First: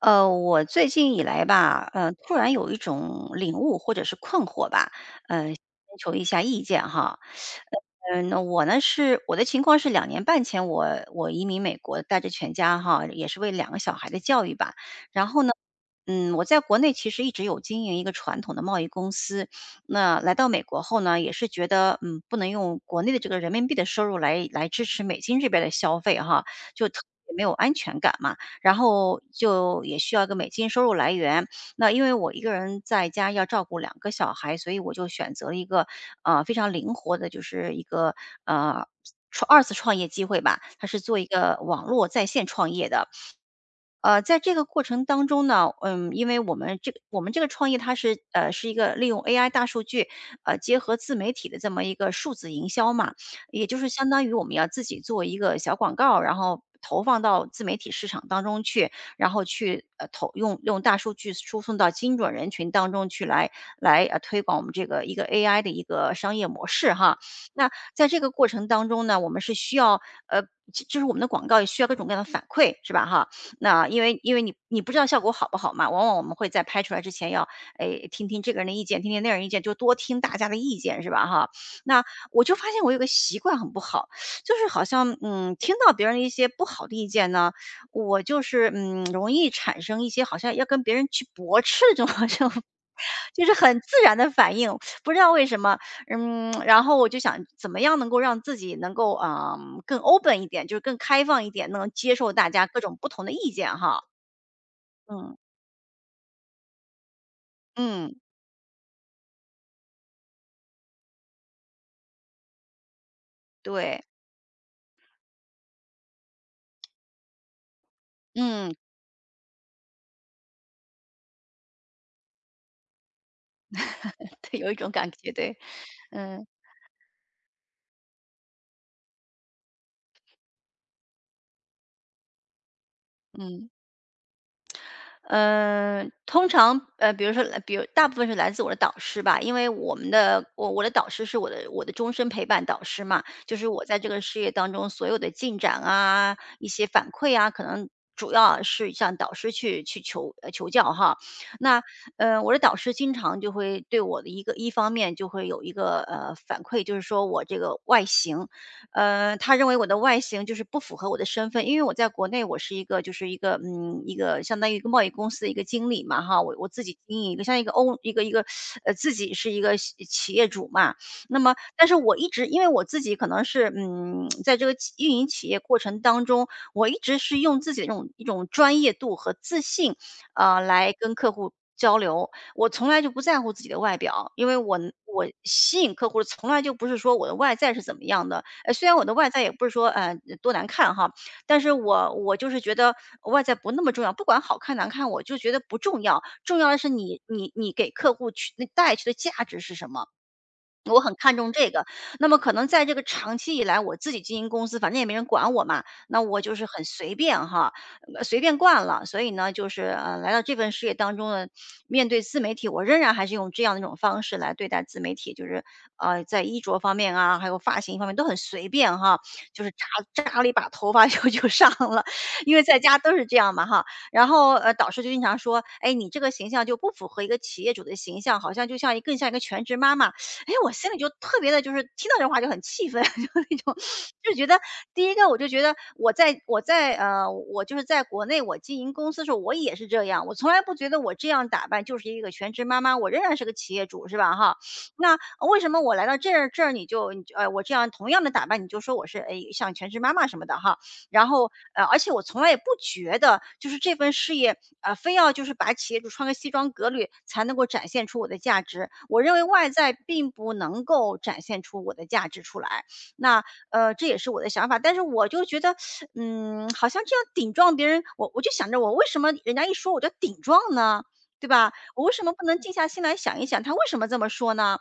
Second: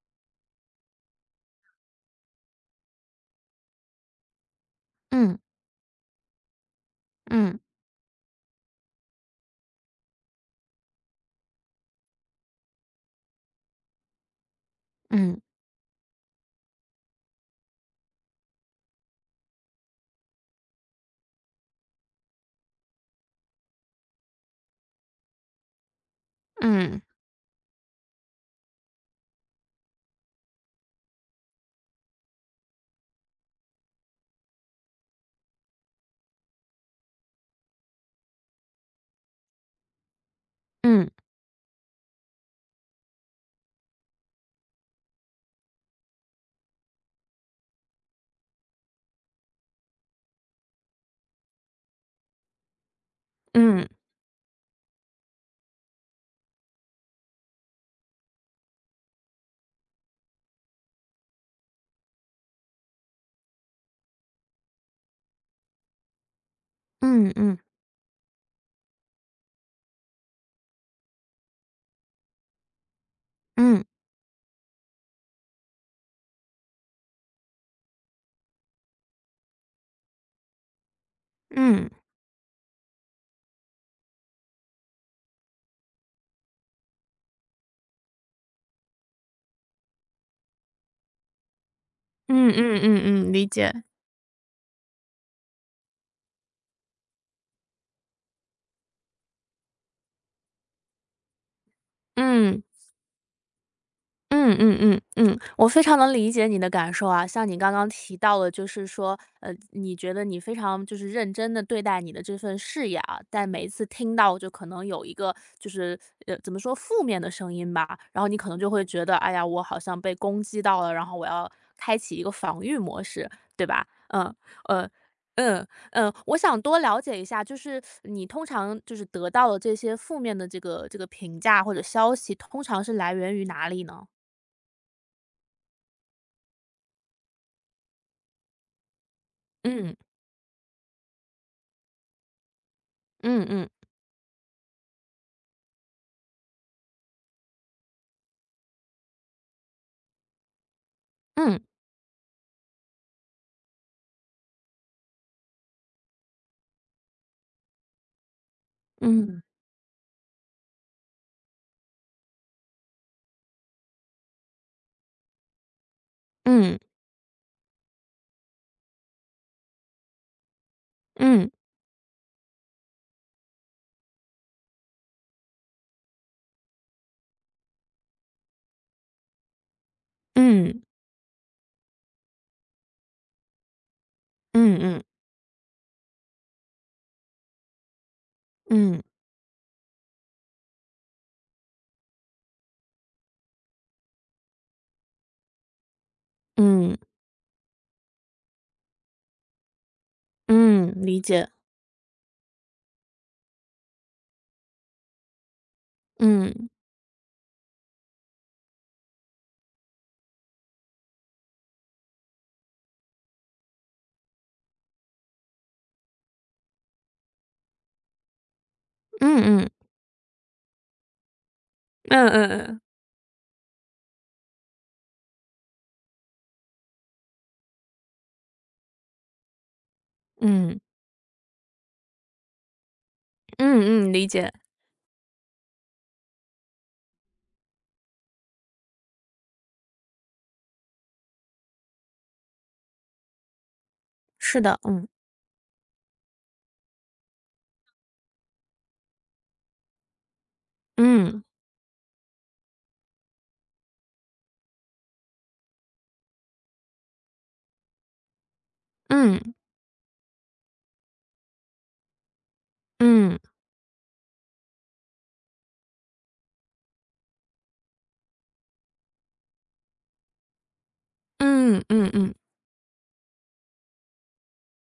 我最近以来吧，突然有一种领悟或者是困惑吧，嗯寻求一下意见哈。嗯嗯。那我呢是我的情况是2年半前我移民美国，带着全家哈，也是为两个小孩的教育吧。然嗯后呢，我在国内其实一直有经营一个传统的贸易公司。那来到美国后呢，也是觉得不能用国内的这个人民币的收入来支持美金这边的消费哈，就特嗯别没有安全感嘛。然后就也需要一个美金收入来源。那因为我一个人在家要照顾两个小孩，所以我就选择了一个非常灵活的，就是一个呃二次创业机会吧。它是嗯做一个网络在线创业的。在这个过程当中呢，因为我们这个创业它是一个利用 AI 大数据，结合自媒体的这么一个数字营销嘛，也就是嗯相当于我们要自己做一个小广告，然后投放到自媒体市场当中去，然后去呃投用用大数据输送到精准人群当中去，来推广我们这个一个 AI 的一个商业模式哈。嗯嗯嗯那在这个过程当中呢，我们是需要呃，就是我们的广告也需要各种各样的反馈是吧哈？嗯那因为你不知道效果好不好嘛，往往我们会在拍出来之前要，哎，听听这个人的意见，听听那个人意见，就多听大家的意见是吧哈？嗯那我就发现我有个习惯很不好，就是好像听到别人的一些不好的意见呢，我就是容易产生一些好像要跟别人去驳斥这种好像。嗯 嗯嗯就理是解，很自然的反应，不知道为什么。然后我就想怎么样能够让自己能够，更 open 一点，就是更开放一点，能接受大嗯。家各种不同的意见哈。嗯嗯嗯嗯，嗯，我非常能理解你的感受啊。像你刚刚嗯，提到的，就是说，呃，你觉得你非常就是认真的对待你的这份事业啊，但每一次对，听到就可能有一个就是怎么说负面的声音吧，然后你可能就嗯，会觉得，哎呀，我好像被攻击到了，然后我要开启一个防御模式，对吧？嗯 对，有一呃。种感觉，对，嗯嗯，我嗯，想多了解一下，就是你通常就是得到的这些负面的这个评价或者消息，通常是来源于嗯。哪里呢？嗯。通常比如说来，比如大部分是来自我的导师吧，因为我嗯们的我我的导师是我的终身陪伴导师嘛，嗯就是嗯我在这个事业当中所有的进展啊，一些反馈啊，可能主要是向导师去求教哈。嗯那我的导师经常就会对我的一方面就会有一个反馈，就是说我这个外形。嗯他认为我的外形就是不符合我的身份，因为我在国内我是一个就是一个相当于一个贸易公司的一个经理嘛哈。我嗯自己经营一个像一个欧一个一个呃自己是一个企业主嘛。那嗯么但是我一直因为我自己可能是在这个运营企业过程当中，我一直是用自己的一种专业度和自信嗯来跟客户交流。我从来就不在乎自己的外表，因为我嗯嗯我吸引客户从来就不是说我的外在是怎么样的。虽然嗯，我的外在也不是说多难看哈，但是我就是觉得外在不那么重要，不管好看难看，我就觉得不重要，重要的是嗯你给客户带去的价值是什么。嗯我很理看重解。这个。那么可能在这个长期以来，我自己经营公司，反正也没人管我嘛，那我就是嗯很随便哈，随便惯了。所以呢，就是来到这份事业当中呢，面对自媒体，我仍然还是用这样的一种方式来对待自媒体，就是在衣着方面啊，还有发型方面都很随便哈，嗯就是嗯扎了一把头发 就上了，嗯因为在嗯家都是这样嘛哈。然后导师就经常说，哎，你这个形象就不符合一个企业主的形象，好像就像一更像一个全职妈妈。哎，我嗯心里就特别的，就是听到这话就很气愤，就那种嗯嗯，理就觉解。得第一个我就觉得我就是在国内我经营公司的时候，我也是这样，我从来不觉得我这样打扮就是一个全职妈妈，我仍然是个企业主，是吧哈？是的，嗯那为什么我来到这儿你就你就呃，我这样同样的打扮，你就说我是，哎，像全职妈妈什么的哈。然嗯后，而且我从来也不觉得就是这份事业，非要就是把企业主穿个西装革履才能够展现出我的价值。我认为嗯外在并不能够展现出我的价值出来。嗯那，这也是我的想法，但是我就觉得，好像这样顶撞别人，我就想着我为什么人家一说我就顶撞呢？对吧？嗯我嗯为什么嗯不能静下心来想一想，他为什么这么说呢？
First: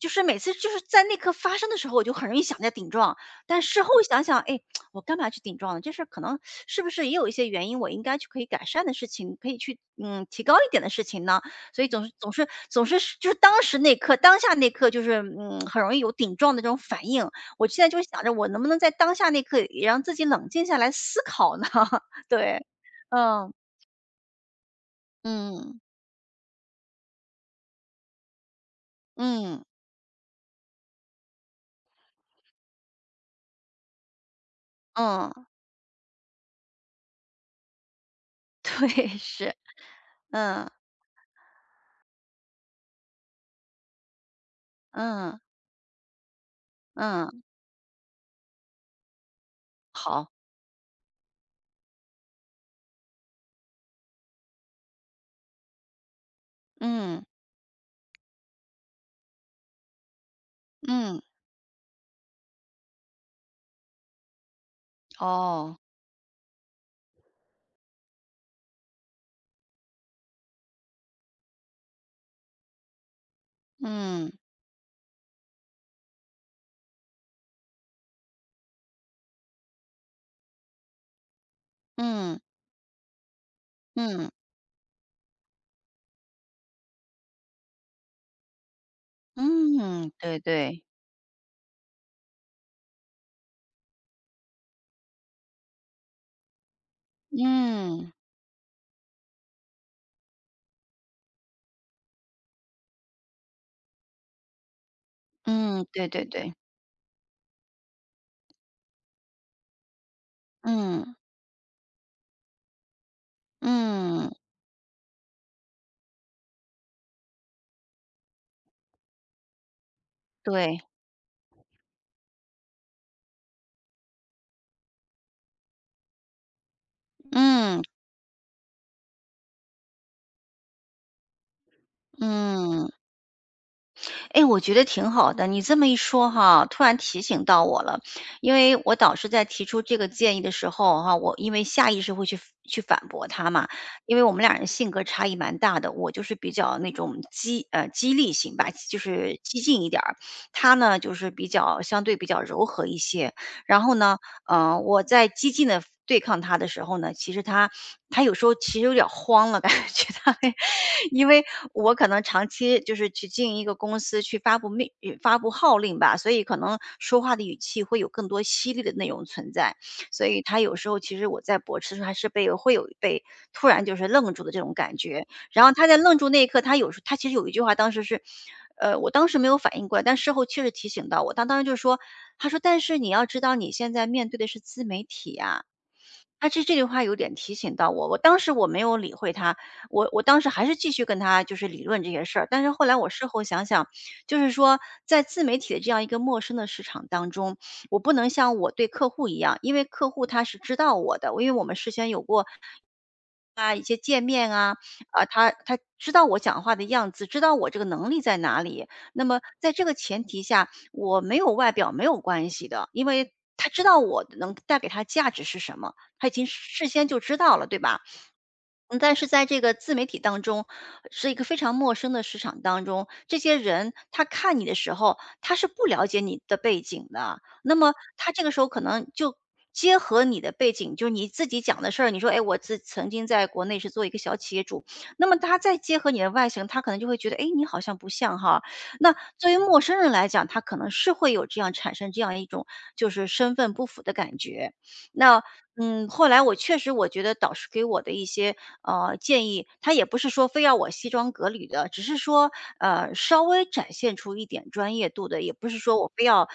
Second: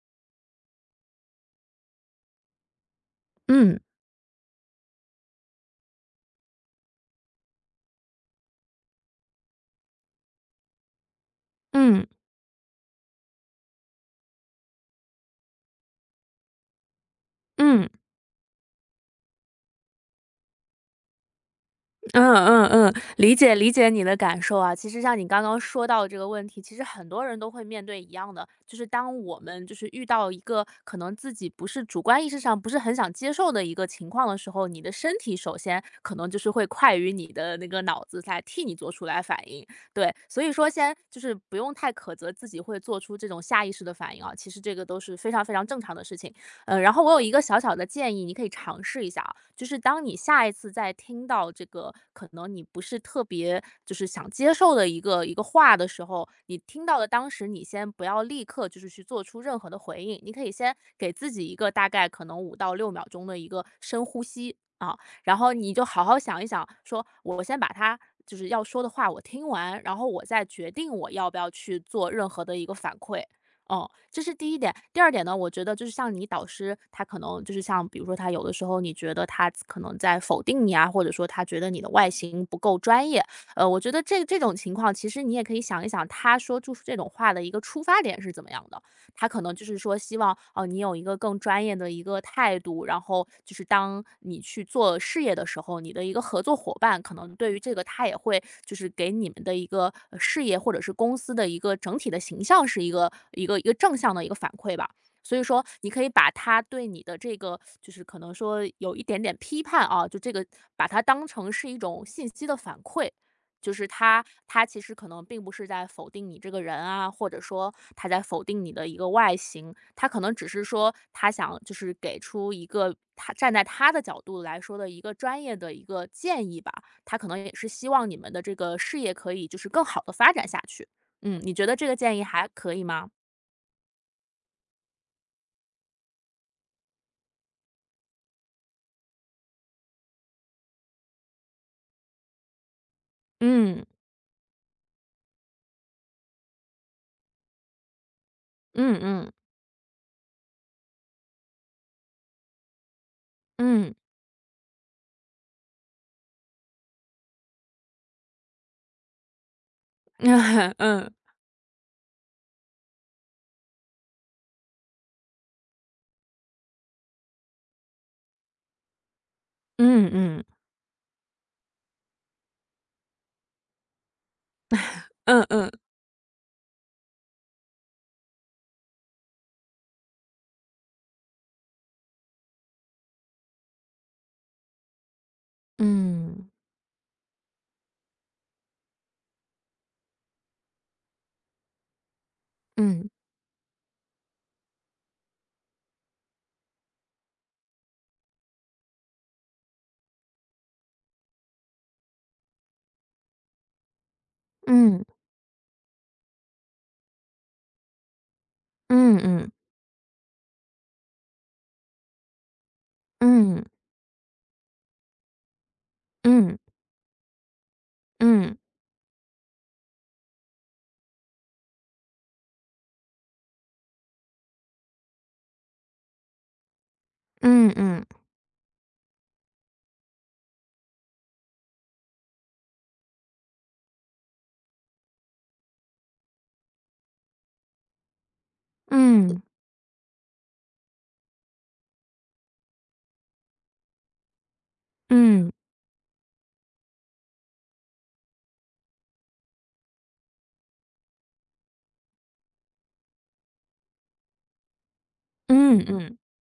就是每次就是在那刻发生的时候，我就很容易想在顶撞，但嗯事后想想，哎，我干嘛去顶撞呢？这事儿可能是不是也有一些原因，我应该去可以改善的事情，可以去提高一点的事情呢？所以总嗯是总是总是是就是当下那刻就是很容易有顶撞的这种反应。我现在嗯。就想着我能不能在当下那刻也让自己冷静下来思考呢？嗯 对，嗯嗯，理嗯解理解你的感受啊。其实像你刚刚嗯说到这个问题，其实很多人都会面对一样的，就是当我嗯们就是遇到一个可能自己不是主观意识上不是很想接受的一个情况的时候，你的身嗯，体首先可能就是会快于你的那个脑子来 替你做出对，来反是，应。对，所以嗯说先就是不用太苛责自己会做出这种下意识的反应啊，其实这个都是非嗯常非常正常的事情。嗯，然后我有一个嗯，小小的建议，你可以尝试一下啊，就是当你好，下一次再听到这个可能你不是特别就是想接受的一个话的时候，你听到的嗯当时你先不要立刻就是去做出任何的回应，你可以先给嗯，自己一个大概可能五到六秒钟的一个深呼吸啊，然后你哦，就好好想一想，说我先把它就是要说的话我听完，然后我再决定我要不要去做任何的一个反馈。哦，这嗯是第一点。第二点呢，我觉得就是像你导师，他可能就是像比如说他有的时候你觉得他可能在否定你啊，或者说他觉得你的外嗯形不够专业，呃，我觉得嗯。这种情况，其实你也可以想一想，他说出这种话的一个出发点是怎么样的。他可能就是说嗯，希望对哦、呃你对，有一个更专业的一个态度，然后就是当你去做事业的时候，你的一个合作伙伴可能对于这个他嗯，也会就是给你们的一个事业或者是公司的一个整体的形象是一个正向的一个反馈吧。所以说，嗯，你可对以对把对，他对你的这个，就是可能说有一点点批判啊，就这个，把它嗯，当成是一种信息的反馈，就是嗯，他其实可能并不是在否定你这个人啊，或者说他在否定你的一个外形，他可能只是对，说他想就是给出一个他站在他的角度来说的一个专业的一个建议吧，他可能也是嗯，希望你们的这个事业可以就是更好的发展下去。嗯，你觉得这个建议还可以嗯，吗？哎，我觉得挺好的，你这么一说哈，突然提醒到我了。因为我导师在提出这个建议的时候哈，我因为下意识会去反驳他嘛。嗯因为我们俩人性格差异蛮大的，我就是比较那种激励型吧，嗯就嗯是激进一点儿，他呢就是相对比较柔和一些。然后嗯 呢。我在激进的对抗他的时候呢，其实他，有时候其实有点儿慌了，感觉他会 嗯因为我可能长期就是去经营一个公司去发布发布号令吧，所以可能说话的语气会有更多犀利的内容存在，所以嗯他有时候其实我在驳斥的时候还是被会有被突然就是愣住的这种感觉。嗯然嗯后他在愣住那一刻，他其实有一句话，当时是，我当时没有反应过来，但事后确实提醒到我。他当时就说，他说：“但是你要知道你现在面对的是自媒体呀。”他嗯这句话有点提醒到我，我当时我没有理会他，我当时还是继续跟他就是理论这些事儿。但是后来嗯我嗯事后想想，就是说在自媒体的这样一个陌生的市场当中，我不能像我对客户一样，因为客户他是知道我的，因为我们事先有过啊，一些界面啊，嗯嗯啊，他知道我讲话的样子，知道我这个能力在哪里。嗯那么嗯在这个前提下，我没有外表没有关系的，因为他知道我能带给他价值是什么，他已经嗯嗯事先就知道了，对吧？嗯。嗯，但是在这个自媒体当中，是一个非常陌生的市场当中，这些人他看你的时候，他是不了解你的背景的。嗯那么嗯他这个时候可能就结合你的背景，就是你自己讲的事儿，你说，哎，我自曾经在国内是做一个小企业主，那么他再结合你的外形，他可能就会觉得，哎，你好像不像哈。那嗯作为陌生人来讲，他可能是会有这样产生这样一种就是身份不符的感觉。那嗯嗯，后来我确实我觉得导师给我的一些建议，他也不是说非要我西装革履的，只是说稍微展现出一点专业度的，也不是嗯说我嗯非要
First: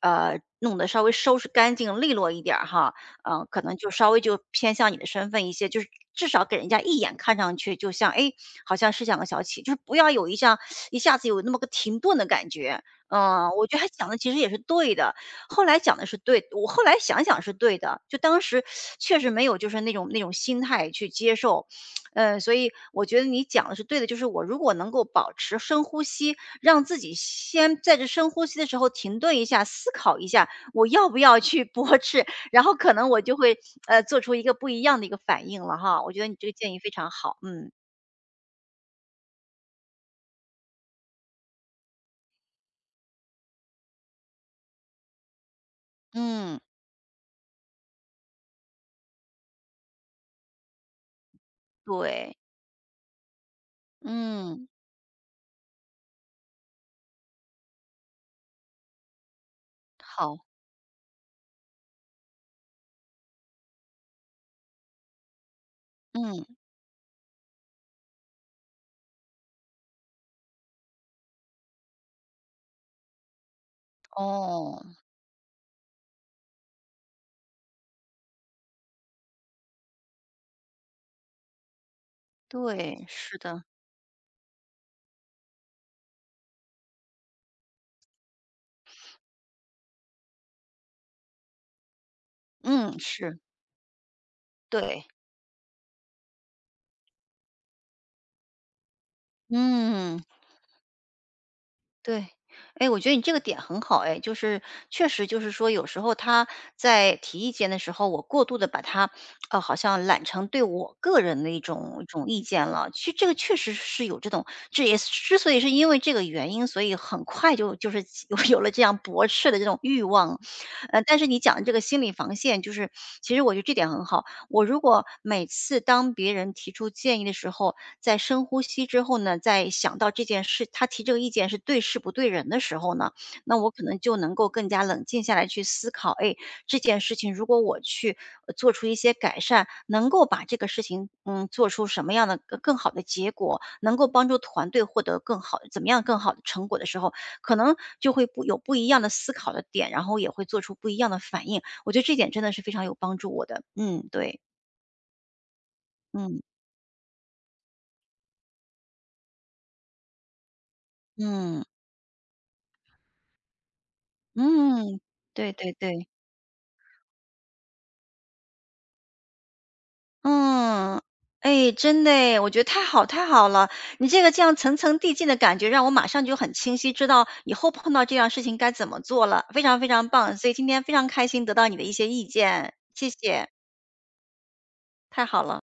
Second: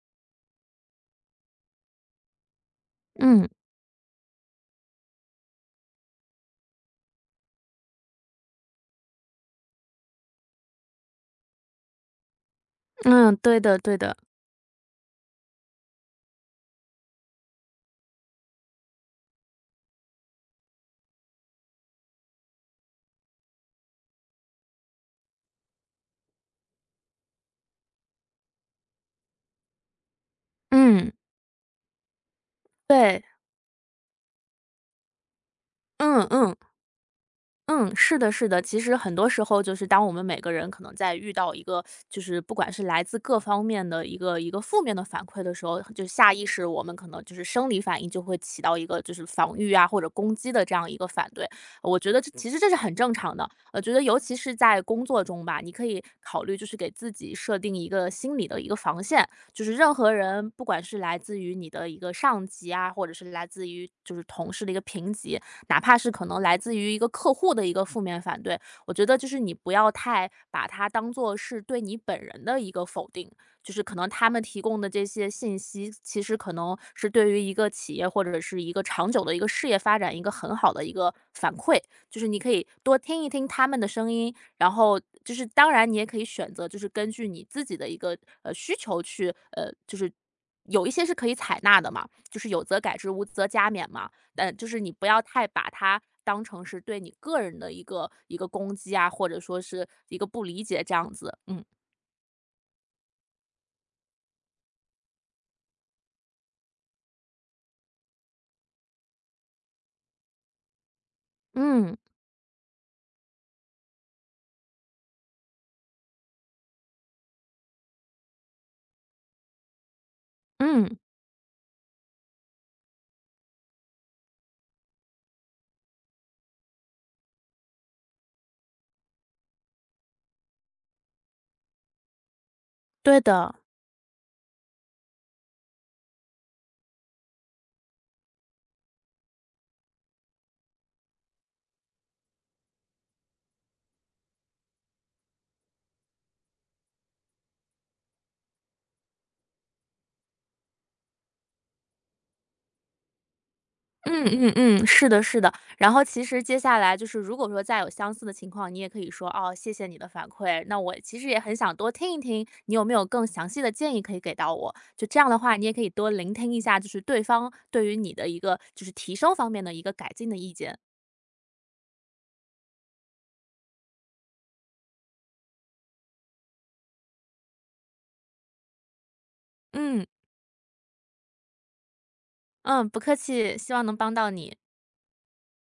弄得稍微收拾干净利落一点儿哈，嗯，嗯可能就稍微就偏向你的身份一些，就是至少给人家一眼看上去就像，哎，诶好像是两个小企，就是不要有一像一下子有那么个停顿的感觉。嗯，嗯，对我觉的得他对讲的的，其实也是对的，后来讲的是对我后来想想是对的，就当时确实没有就是那种心态去接受，嗯，所以我觉得你讲的是对的，就是我如果能够保持深呼吸，让自己先在这深呼吸的时候停顿一下，思考一下我要嗯，不要去 驳斥，然后可能我对，就会做出一个不一样的一个反应了哈。我觉得嗯你这个嗯。建议非常好，嗯嗯，是的，是的。其实很多时候，就是当我们每个人可能在遇到一个，就是不管是来自各方面的一个负面的反馈的时候，就下意嗯，识我们可能就是生理反应就会起到一个就是防御啊或者攻击的这样一个反对。我觉得这对，其实这是很正常的。我觉得尤其是嗯，在工作中吧，你可以考虑就是给自己设定一个心理的一个防线，就是任何好，人，不管是来自于你的一个上级啊，或者是来自于就是同事的一个评级，哪怕是可能嗯，来自于一个客户的一个负面反对，我觉得就是你不要太把它当做是对你本人的一个否定，就是可能他们提供哦，的这些信息，其实可能是对于一个企业或者是一个长久的一个事业发展一个很好的一个反馈，就是你可以多对，听一是听的，他们的声音，然后就是当然你也可以选择，就是根据你自己的一个需求去就是。有一些是可以采纳的嘛，就是有则改嗯，之，无是则加勉嘛。呃，就是你对，不要太把它当成是对你个人的一个攻击啊，或者说是一嗯。个不理解这样子，嗯。对，哎，我觉得你这个点很好，哎，就是确实就是说，有时候他在提意见的时候，我过度的把他，呃，好像揽成对我个人的一嗯种一种意见了。其实这个确实是有这种，这也是之所以是因为这个原因，所以很快就是 有了这样驳斥的这种欲望。嗯，呃，但是你讲的这个心理防线，就是其实我觉得这点很好，我如果每次当别人提出建议的时候，在深呼吸之后呢，再想到这件事，他提这个意见是对事不对人的时候呢，对的，那我可能就能够更加冷静下来去思考，哎，这件事情如果我去做出一些改善，能够把这个事情，嗯，做出什么样的更好的结果，能够帮助团队获得更好，怎么样更好的成果的时候，可能就会不有不一样的思考的点，然后也会做出不一样的反应。我觉得这点真的是非常有帮助我的。嗯，嗯对。嗯嗯，是的，是的。然后其嗯，实接下来就是，如果说再有相似的情况，你也可以说哦，谢谢你的反馈。那我其实也很嗯，想多听一听，你有没有更详细的建议可以给到我？嗯，就这样的对话，你对也可以对，多聆听一下，就是对方对于你的一个就是提升方面的一个改进的意见。嗯，哎，真的哎，我觉得太好太好了，你这个这样层层递进的感觉，让我马上就很清晰知道以后碰到这样事情该怎么做了，非常非嗯常棒，所以今天非常开心得到你的一些意见，嗯，不谢客谢，气，希望能帮到你。太好了。